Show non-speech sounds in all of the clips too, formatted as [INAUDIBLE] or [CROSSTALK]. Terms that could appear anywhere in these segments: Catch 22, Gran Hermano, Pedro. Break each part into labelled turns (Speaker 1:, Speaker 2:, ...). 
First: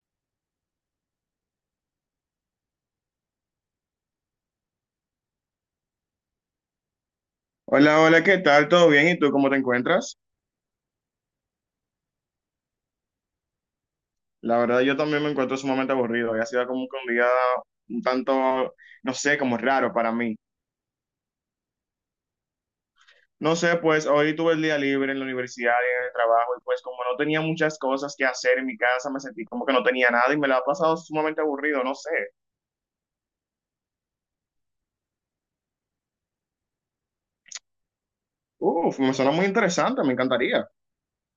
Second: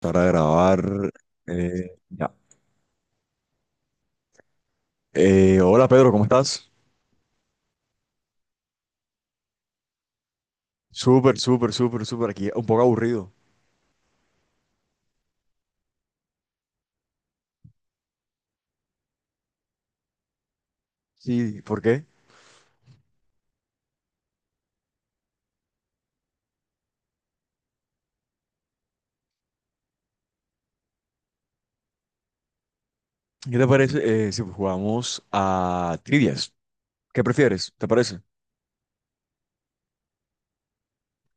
Speaker 1: Para grabar. Ya. Hola Pedro, ¿cómo estás?
Speaker 2: Hola, hola, ¿qué tal? ¿Todo bien? ¿Y tú cómo te encuentras?
Speaker 1: Súper, súper, súper, súper. Aquí un poco aburrido.
Speaker 2: La verdad, yo también me encuentro sumamente aburrido. Hoy ha sido como que un día un tanto, no sé, como raro para mí.
Speaker 1: Sí, ¿por qué?
Speaker 2: No sé, pues hoy tuve el día libre en la universidad y en el trabajo y pues como no tenía muchas cosas que hacer en mi casa, me sentí como que no tenía nada y me la ha pasado sumamente aburrido, no sé.
Speaker 1: ¿Qué te parece si jugamos a trivias? ¿Qué prefieres? ¿Te parece?
Speaker 2: Uf, me suena muy interesante, me encantaría.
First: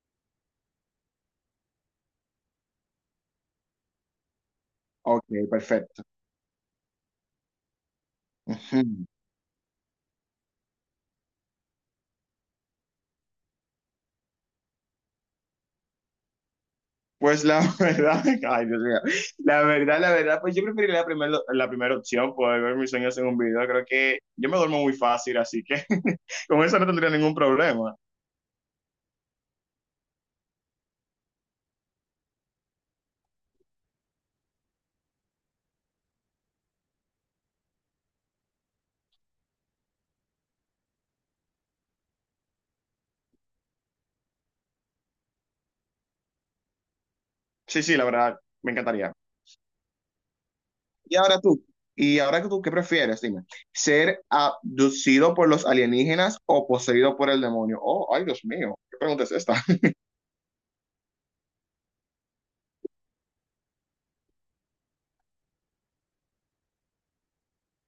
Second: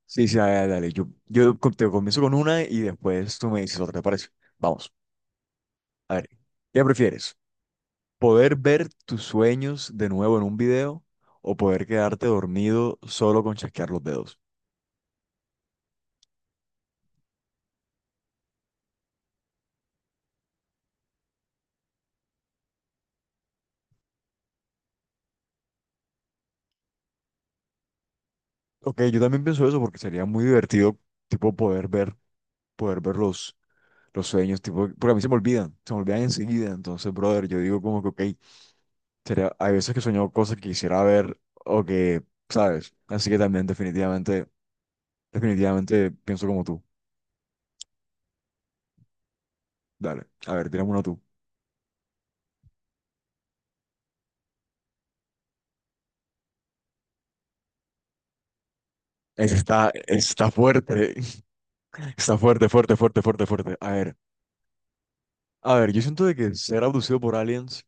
Speaker 1: Sí, sí, dale, dale. Te comienzo con una y después tú me dices otra, ¿te parece? Vamos,
Speaker 2: Ok, perfecto.
Speaker 1: a ver. ¿Qué prefieres? ¿Poder ver
Speaker 2: [LAUGHS]
Speaker 1: tus sueños de nuevo en un video o poder quedarte dormido solo con chasquear los dedos?
Speaker 2: Pues la [LAUGHS] verdad, ay Dios mío, la verdad, pues yo preferiría la primera opción, poder ver mis sueños en un video. Creo que yo me duermo muy fácil, así que [LAUGHS] con eso no tendría ningún problema.
Speaker 1: Ok, yo también pienso eso porque sería muy divertido, tipo, poder ver los sueños, tipo, porque a mí se me olvidan enseguida. Entonces, brother, yo digo como que, ok, sería, hay veces que he soñado cosas que quisiera ver o que, ¿sabes? Así que también definitivamente pienso como tú.
Speaker 2: Sí, sí, la verdad, me encantaría.
Speaker 1: Dale, a ver, tírame uno
Speaker 2: Y
Speaker 1: tú.
Speaker 2: ahora tú, y ahora que tú, ¿qué prefieres? Dime, ¿ser abducido por los alienígenas o poseído por el demonio? Oh, ay Dios mío, ¿qué pregunta es
Speaker 1: Ese
Speaker 2: esta?
Speaker 1: Está, está fuerte, [LAUGHS] está fuerte, fuerte, fuerte, fuerte, fuerte. A ver, yo siento de que ser abducido por aliens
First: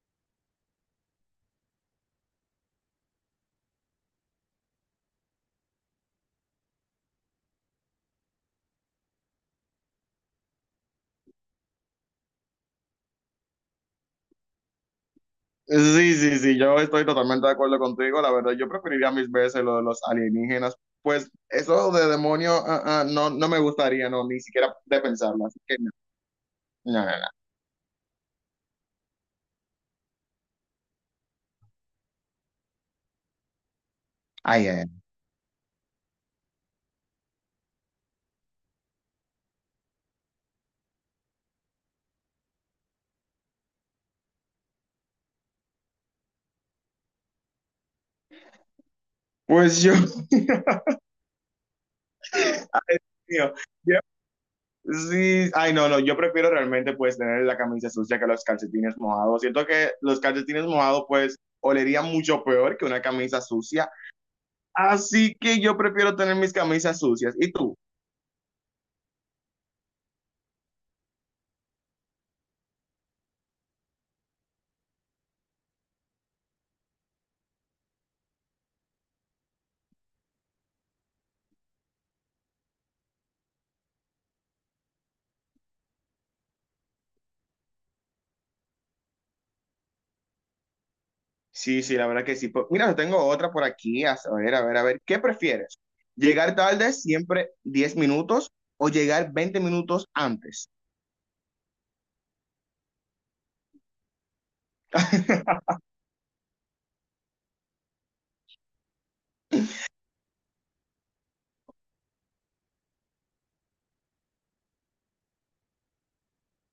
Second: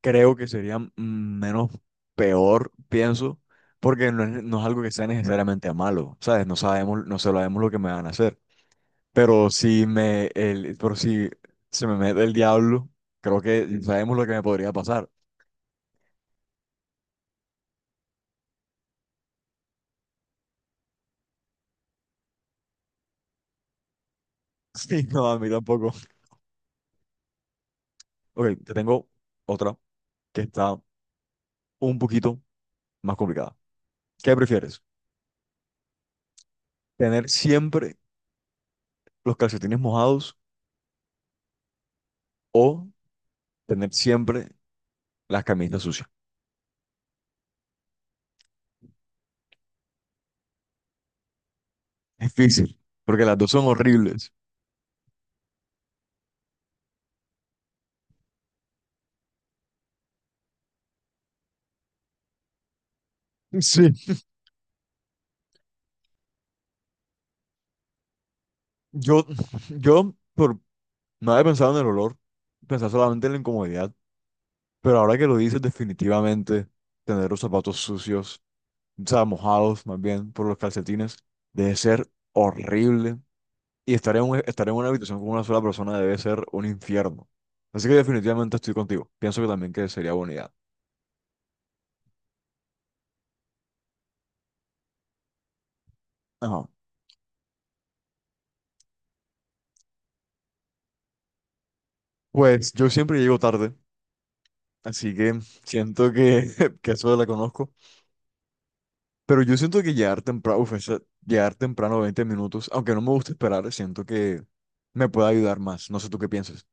Speaker 1: creo que sería menos peor, pienso, porque no es algo que sea necesariamente malo, ¿sabes? No sabemos lo que me van a hacer. Pero si se me mete el diablo, creo que sabemos lo que me podría pasar. [LAUGHS]
Speaker 2: Sí, sí, sí, yo estoy totalmente de acuerdo contigo. La verdad, yo preferiría mis veces lo de los alienígenas. Pues eso de demonio, ah, ah, no, no me gustaría, no, ni siquiera de
Speaker 1: Sí, no, a
Speaker 2: pensarlo.
Speaker 1: mí
Speaker 2: Así que
Speaker 1: tampoco.
Speaker 2: no, no, no, no.
Speaker 1: Ok, te tengo otra que está un poquito más complicada. ¿Qué
Speaker 2: Ay, ay,
Speaker 1: prefieres?
Speaker 2: ay.
Speaker 1: ¿Tener siempre los calcetines mojados o tener siempre las camisas sucias?
Speaker 2: Pues yo, [LAUGHS]
Speaker 1: Es difícil, porque las dos
Speaker 2: mío,
Speaker 1: son
Speaker 2: yo-
Speaker 1: horribles.
Speaker 2: sí, ay, no, no, yo prefiero realmente pues tener la camisa sucia que los calcetines mojados. Siento que los calcetines mojados pues olerían mucho peor que una camisa
Speaker 1: [LAUGHS]
Speaker 2: sucia.
Speaker 1: Sí.
Speaker 2: Así que yo prefiero tener mis camisas sucias. ¿Y tú?
Speaker 1: Yo, [LAUGHS] yo por, no había pensado en el olor, pensaba solamente en la incomodidad, pero ahora que lo dices, definitivamente tener los zapatos sucios, o sea, mojados más bien por los calcetines, debe ser horrible. Y estar en una habitación con una sola persona debe ser un infierno. Así que definitivamente estoy contigo. Pienso que también que sería buena idea.
Speaker 2: Sí, sí, la verdad que sí. Pues, mira, yo tengo otra por aquí. A ver, a ver, a ver. ¿Qué prefieres? ¿Llegar
Speaker 1: Ajá.
Speaker 2: tarde siempre 10 minutos o llegar 20 minutos antes?
Speaker 1: Pues yo siempre llego tarde, así que
Speaker 2: [LAUGHS]
Speaker 1: siento que [LAUGHS] que eso la conozco. Pero yo siento que llegar temprano, uf, llegar temprano 20 minutos, aunque no me gusta esperar, siento que me puede ayudar más. No sé tú qué piensas.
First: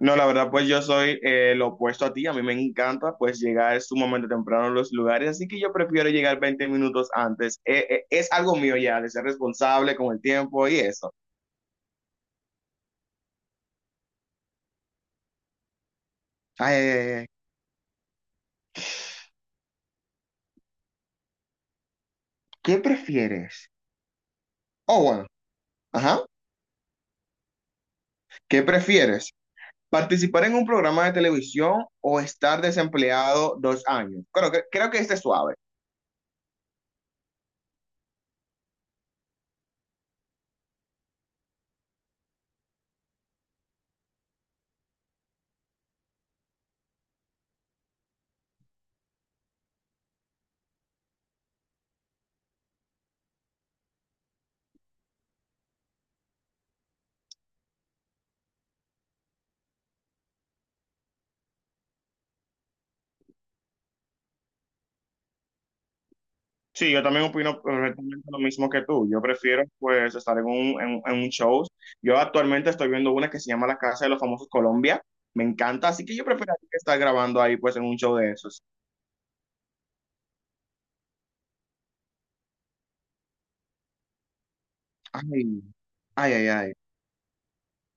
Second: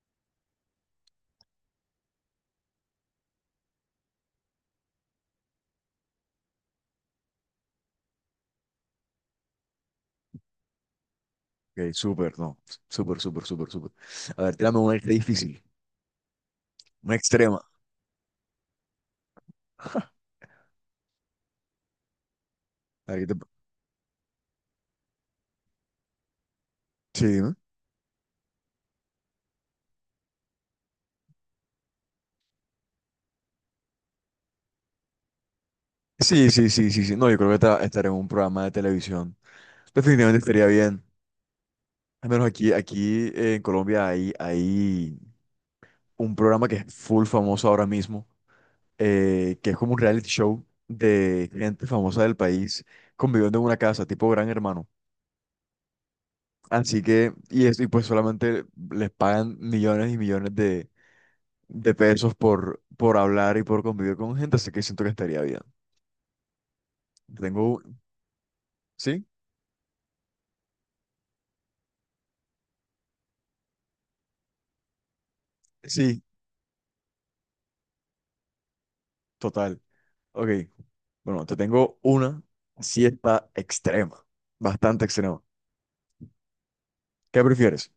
Speaker 2: No, la verdad, pues yo soy lo opuesto a ti. A mí me encanta pues llegar sumamente temprano a los lugares, así que yo prefiero llegar 20 minutos antes. Es algo mío ya, de ser responsable con el tiempo y eso.
Speaker 1: Ok, súper, no. Súper, súper, súper, súper. A ver, tírame una extra difícil,
Speaker 2: Ay, ay, ay,
Speaker 1: una
Speaker 2: ay.
Speaker 1: extrema. [LAUGHS]
Speaker 2: ¿Qué
Speaker 1: A ver,
Speaker 2: prefieres? Oh, bueno, ajá.
Speaker 1: sí, dime.
Speaker 2: ¿Qué prefieres? Participar en un programa de televisión o estar desempleado 2 años. Creo que este es suave.
Speaker 1: Sí, sí, sí, sí, sí. No, yo creo que estaré en un programa de televisión. Definitivamente estaría bien. Al menos aquí, en Colombia hay, hay un programa que es full famoso ahora mismo que es como un reality show de gente famosa del país conviviendo en una casa, tipo Gran Hermano. Así que, y, y pues solamente les pagan millones y millones de pesos por hablar y por convivir con gente, así que siento que estaría bien.
Speaker 2: Sí, yo también opino
Speaker 1: Tengo,
Speaker 2: correctamente lo mismo que tú. Yo
Speaker 1: ¿sí?
Speaker 2: prefiero pues estar en un show. Yo actualmente estoy viendo una que se llama La Casa de los Famosos Colombia. Me encanta, así que
Speaker 1: Sí,
Speaker 2: yo prefiero estar grabando ahí pues en un show de esos.
Speaker 1: total. Ok, bueno, te tengo una siesta extrema, bastante extrema.
Speaker 2: Ay, ay, ay, ay.
Speaker 1: ¿Qué prefieres?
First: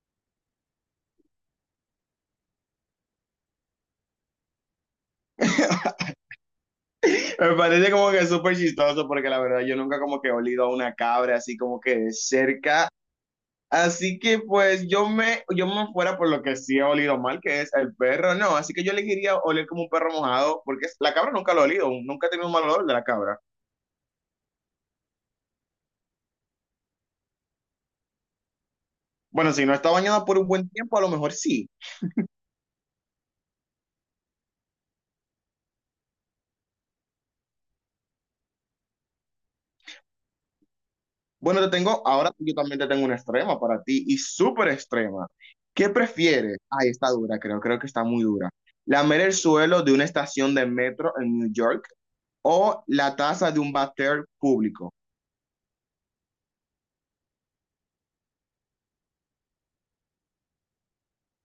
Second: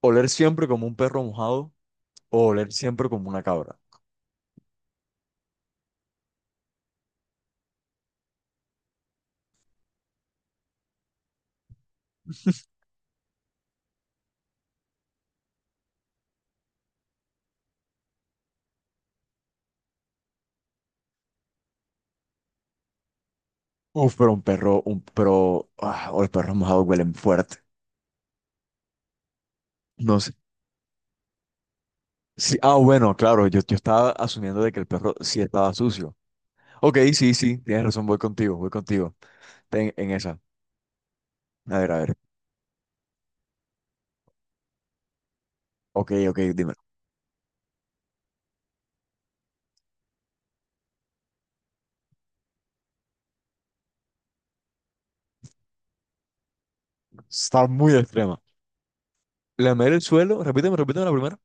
Speaker 1: ¿Oler siempre como un perro mojado o oler siempre como una cabra?
Speaker 2: [LAUGHS] Me parece como que súper chistoso porque la verdad yo nunca como que he olido a una cabra así como que de cerca. Así que pues yo me fuera por lo que sí ha olido mal, que es el perro, no. Así que yo elegiría oler como un perro mojado, porque la cabra nunca lo he olido, nunca he tenido un mal olor de la cabra.
Speaker 1: Uf, pero un perro, un pero, ah, o los perros mojados huelen fuerte.
Speaker 2: Bueno, si no está
Speaker 1: No
Speaker 2: bañada
Speaker 1: sé.
Speaker 2: por un buen tiempo, a lo mejor sí.
Speaker 1: Sí, ah, bueno, claro, yo estaba asumiendo de que el perro sí estaba sucio. Ok, sí, sí, tienes razón, voy contigo, voy contigo. Ten en esa.
Speaker 2: Bueno, te
Speaker 1: A ver, a
Speaker 2: tengo,
Speaker 1: ver.
Speaker 2: ahora sí, yo también te tengo una extrema para ti, y súper extrema. ¿Qué
Speaker 1: Ok, ok,
Speaker 2: prefieres?
Speaker 1: dime.
Speaker 2: Ay, está dura, creo que está muy dura. ¿Lamer el suelo de una estación de metro en New York o la taza de un váter público?
Speaker 1: Está muy extrema. Lamer el suelo, repíteme, repíteme la primera.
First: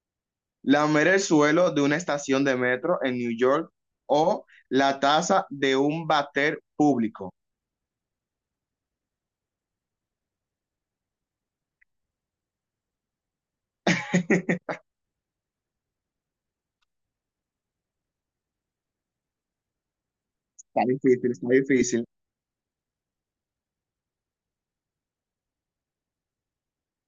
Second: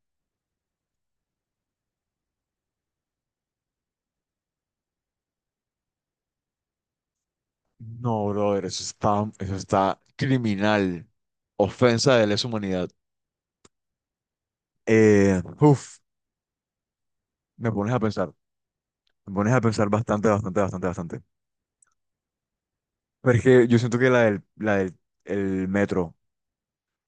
Speaker 2: Lamer el suelo de una estación de metro en New York o la taza de un váter público.
Speaker 1: No, brother, eso está criminal. Ofensa de lesa humanidad.
Speaker 2: [LAUGHS]
Speaker 1: Uf, me pones a pensar. Me pones a pensar bastante, bastante,
Speaker 2: Está
Speaker 1: bastante, bastante.
Speaker 2: difícil, está difícil.
Speaker 1: Pero es que yo siento que la del el metro,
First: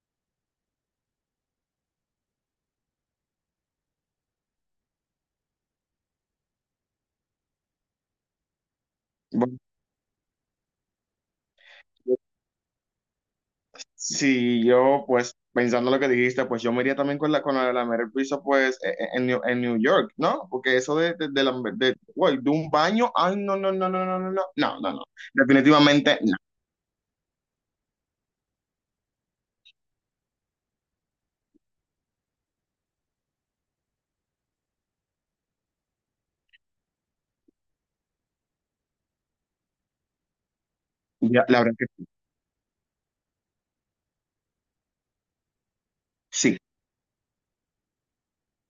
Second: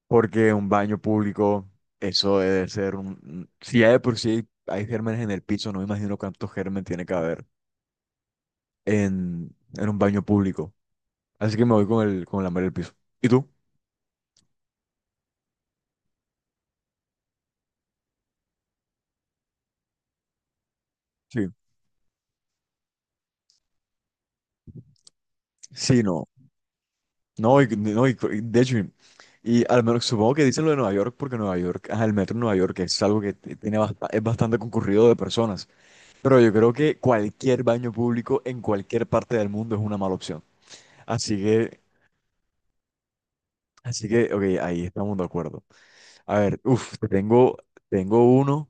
Speaker 1: porque un baño público, eso debe ser un... Si ya de por sí hay gérmenes en el piso, no me imagino cuántos gérmenes tiene que haber
Speaker 2: Bueno,
Speaker 1: en un baño público. Así que me voy con el, con la madre del piso. ¿Y tú?
Speaker 2: si yo, pues, pensando lo que dijiste, pues yo me iría también con la de lamer el piso, pues, e- e- en New York, ¿no? Porque eso de, de, de,
Speaker 1: Sí.
Speaker 2: lamer- de, uy, de un baño, ay, no, no, no, no, no, no, no, no, no, no.
Speaker 1: Sí,
Speaker 2: Definitivamente
Speaker 1: no.
Speaker 2: no.
Speaker 1: No, y de hecho, y al menos supongo que dicen lo de Nueva York, porque Nueva York, ajá, el metro en Nueva York es algo que tiene es bastante concurrido de personas. Pero yo creo que cualquier baño público en cualquier parte del mundo es una mala opción. Así
Speaker 2: Ya, la verdad
Speaker 1: que,
Speaker 2: que
Speaker 1: así que, ok, ahí estamos de acuerdo. A
Speaker 2: sí.
Speaker 1: ver, uff, tengo, tengo uno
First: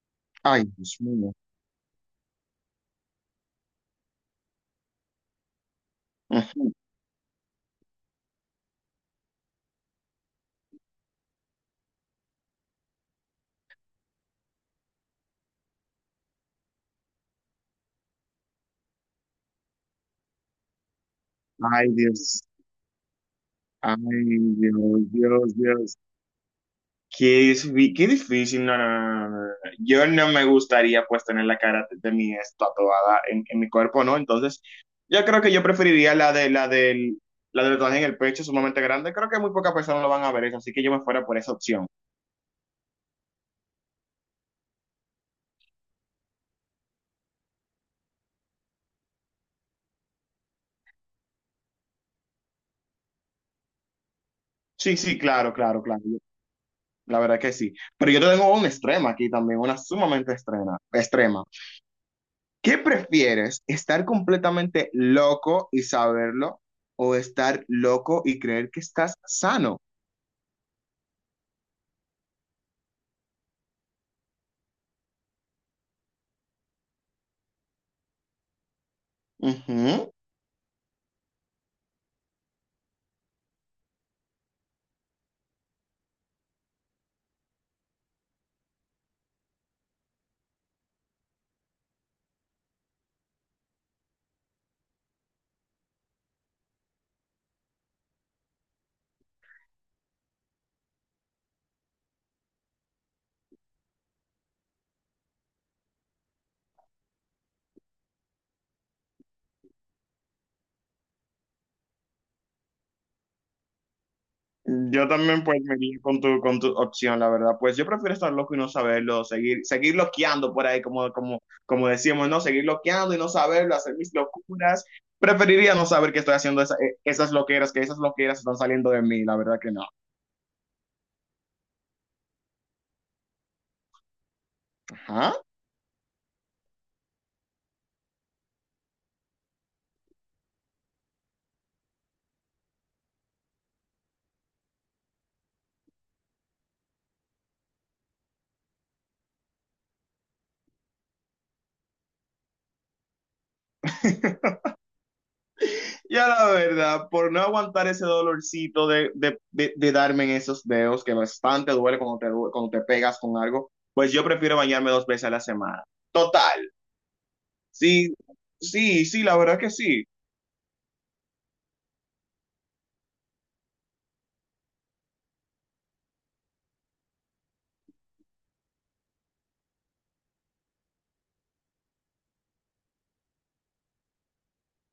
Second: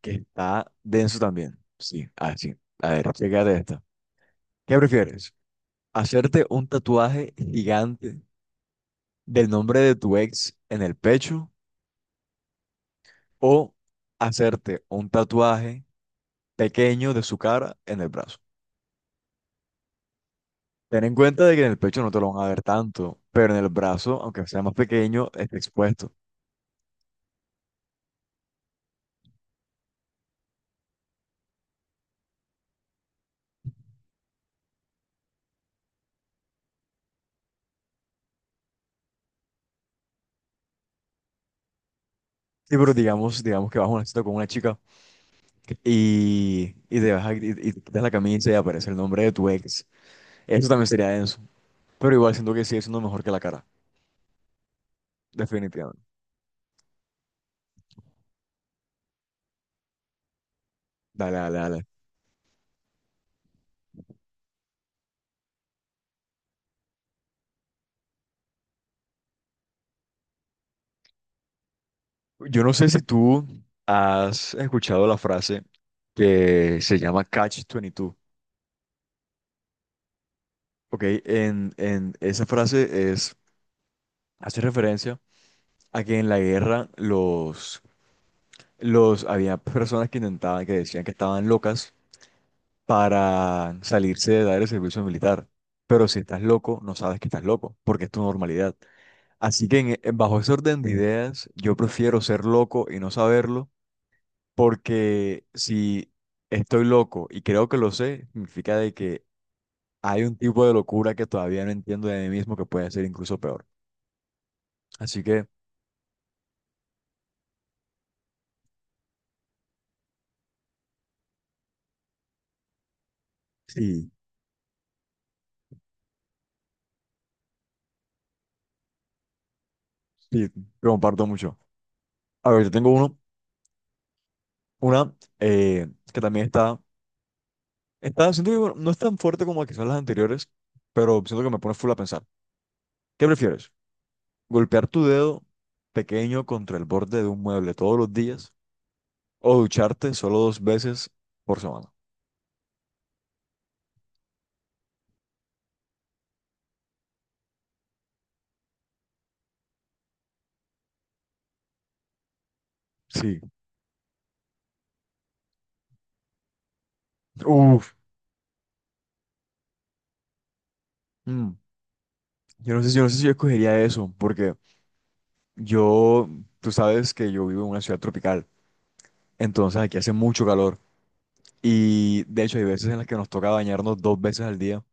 Speaker 1: que
Speaker 2: Ay,
Speaker 1: está
Speaker 2: Dios
Speaker 1: denso
Speaker 2: mío.
Speaker 1: también. Sí, así. A ver, chécate esta. ¿Qué prefieres? ¿Hacerte un
Speaker 2: [LAUGHS]
Speaker 1: tatuaje gigante del nombre de tu ex en el pecho o hacerte un tatuaje pequeño de su cara en el brazo? Ten en cuenta de que en el
Speaker 2: Ay,
Speaker 1: pecho no te lo
Speaker 2: Dios.
Speaker 1: van a ver tanto, pero en el brazo,
Speaker 2: Ay,
Speaker 1: aunque sea más
Speaker 2: Dios,
Speaker 1: pequeño,
Speaker 2: Dios,
Speaker 1: está
Speaker 2: Dios.
Speaker 1: expuesto.
Speaker 2: Qué difícil, no, no, no, no, no, no, no. Yo no me gustaría pues tener la cara de mi ex tatuada en mi cuerpo, ¿no? Entonces, yo creo que yo preferiría la del tatuaje en el pecho sumamente grande. Creo que muy pocas personas lo van a ver eso, así que yo me fuera por esa opción.
Speaker 1: Sí, pero digamos, digamos que vas a una cita con una chica. Ok. Y te quitas la camisa y aparece el nombre de tu ex. Eso también sería denso. Pero igual siento que sigue siendo mejor que la cara.
Speaker 2: Sí, sí, claro, claro,
Speaker 1: Definitivamente.
Speaker 2: claro. La verdad que sí. Pero yo tengo un extremo aquí también, una sumamente extrema,
Speaker 1: Dale,
Speaker 2: extrema.
Speaker 1: dale, dale.
Speaker 2: ¿Qué prefieres? ¿Estar completamente loco y saberlo o estar loco y creer que estás sano?
Speaker 1: Yo no sé si tú has escuchado la frase que se llama Catch 22.
Speaker 2: Ujú.
Speaker 1: Ok, en esa frase es, hace referencia a que en la guerra había personas que intentaban, que decían que estaban locas para salirse de dar el servicio militar. Pero si estás loco, no sabes que estás loco, porque es tu normalidad. Así que bajo ese orden de ideas, yo prefiero ser loco y no saberlo, porque si estoy loco y creo que lo sé, significa de que hay un tipo de locura que todavía no entiendo de mí mismo que puede ser incluso peor.
Speaker 2: Yo
Speaker 1: Así
Speaker 2: también
Speaker 1: que
Speaker 2: pues me iría con tu opción, la verdad. Pues yo prefiero estar loco y no saberlo, seguir loqueando por ahí, como decíamos, ¿no? Seguir loqueando y no saberlo, hacer
Speaker 1: sí,
Speaker 2: mis locuras. Preferiría no saber que estoy haciendo esas loqueras, que esas loqueras están saliendo de mí, la verdad que no.
Speaker 1: sí, lo comparto mucho. A ver, yo tengo uno, una
Speaker 2: Ajá.
Speaker 1: eh, que también está. Está, siento que bueno, no es tan fuerte como quizás las anteriores, pero siento que me pone full a pensar. ¿Qué prefieres? ¿Golpear tu dedo pequeño contra el borde de un mueble todos los días o ducharte solo 2 veces por semana?
Speaker 2: [LAUGHS] Ya la verdad, por no aguantar ese dolorcito de darme en esos dedos, que bastante duele cuando cuando te pegas con
Speaker 1: Sí.
Speaker 2: algo, pues yo prefiero bañarme 2 veces a la semana. Total,
Speaker 1: Uf.
Speaker 2: sí, sí, sí, la verdad que sí.
Speaker 1: Mm. Yo no sé si yo escogería eso, porque yo, tú sabes que yo vivo en una ciudad tropical, entonces aquí hace mucho calor y de hecho hay veces en las que nos toca bañarnos 2 veces al día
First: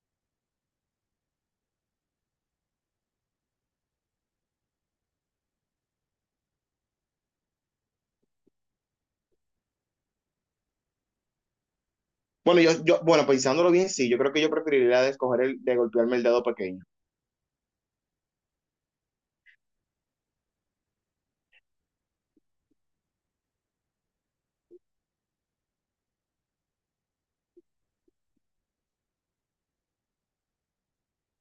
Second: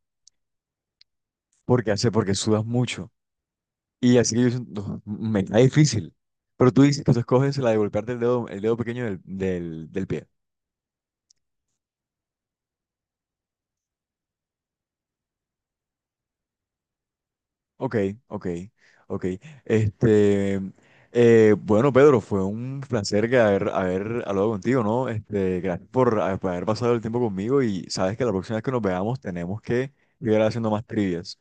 Speaker 1: porque hace, porque sudas mucho. Y así que no, me cae difícil. Pero tú dices que tú escoges la de golpearte el dedo pequeño del pie.
Speaker 2: Bueno, bueno, pensándolo bien, sí, yo creo que yo preferiría de escoger el de golpearme el dedo pequeño.
Speaker 1: Ok, ok, ok. Este, bueno, Pedro, fue un placer que haber hablado contigo, ¿no? Este, gracias por haber pasado el tiempo conmigo y sabes que la próxima vez que nos veamos tenemos que ir haciendo más trivias.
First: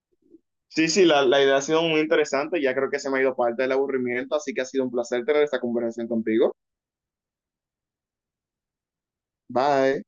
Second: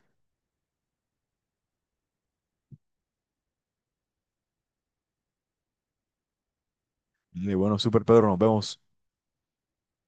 Speaker 2: Sí, sí, la idea ha sido muy interesante. Ya creo que se me ha ido parte del aburrimiento, así que ha sido un placer tener esta conversación contigo.
Speaker 1: Y bueno, super Pedro, nos vemos.
Speaker 2: Bye.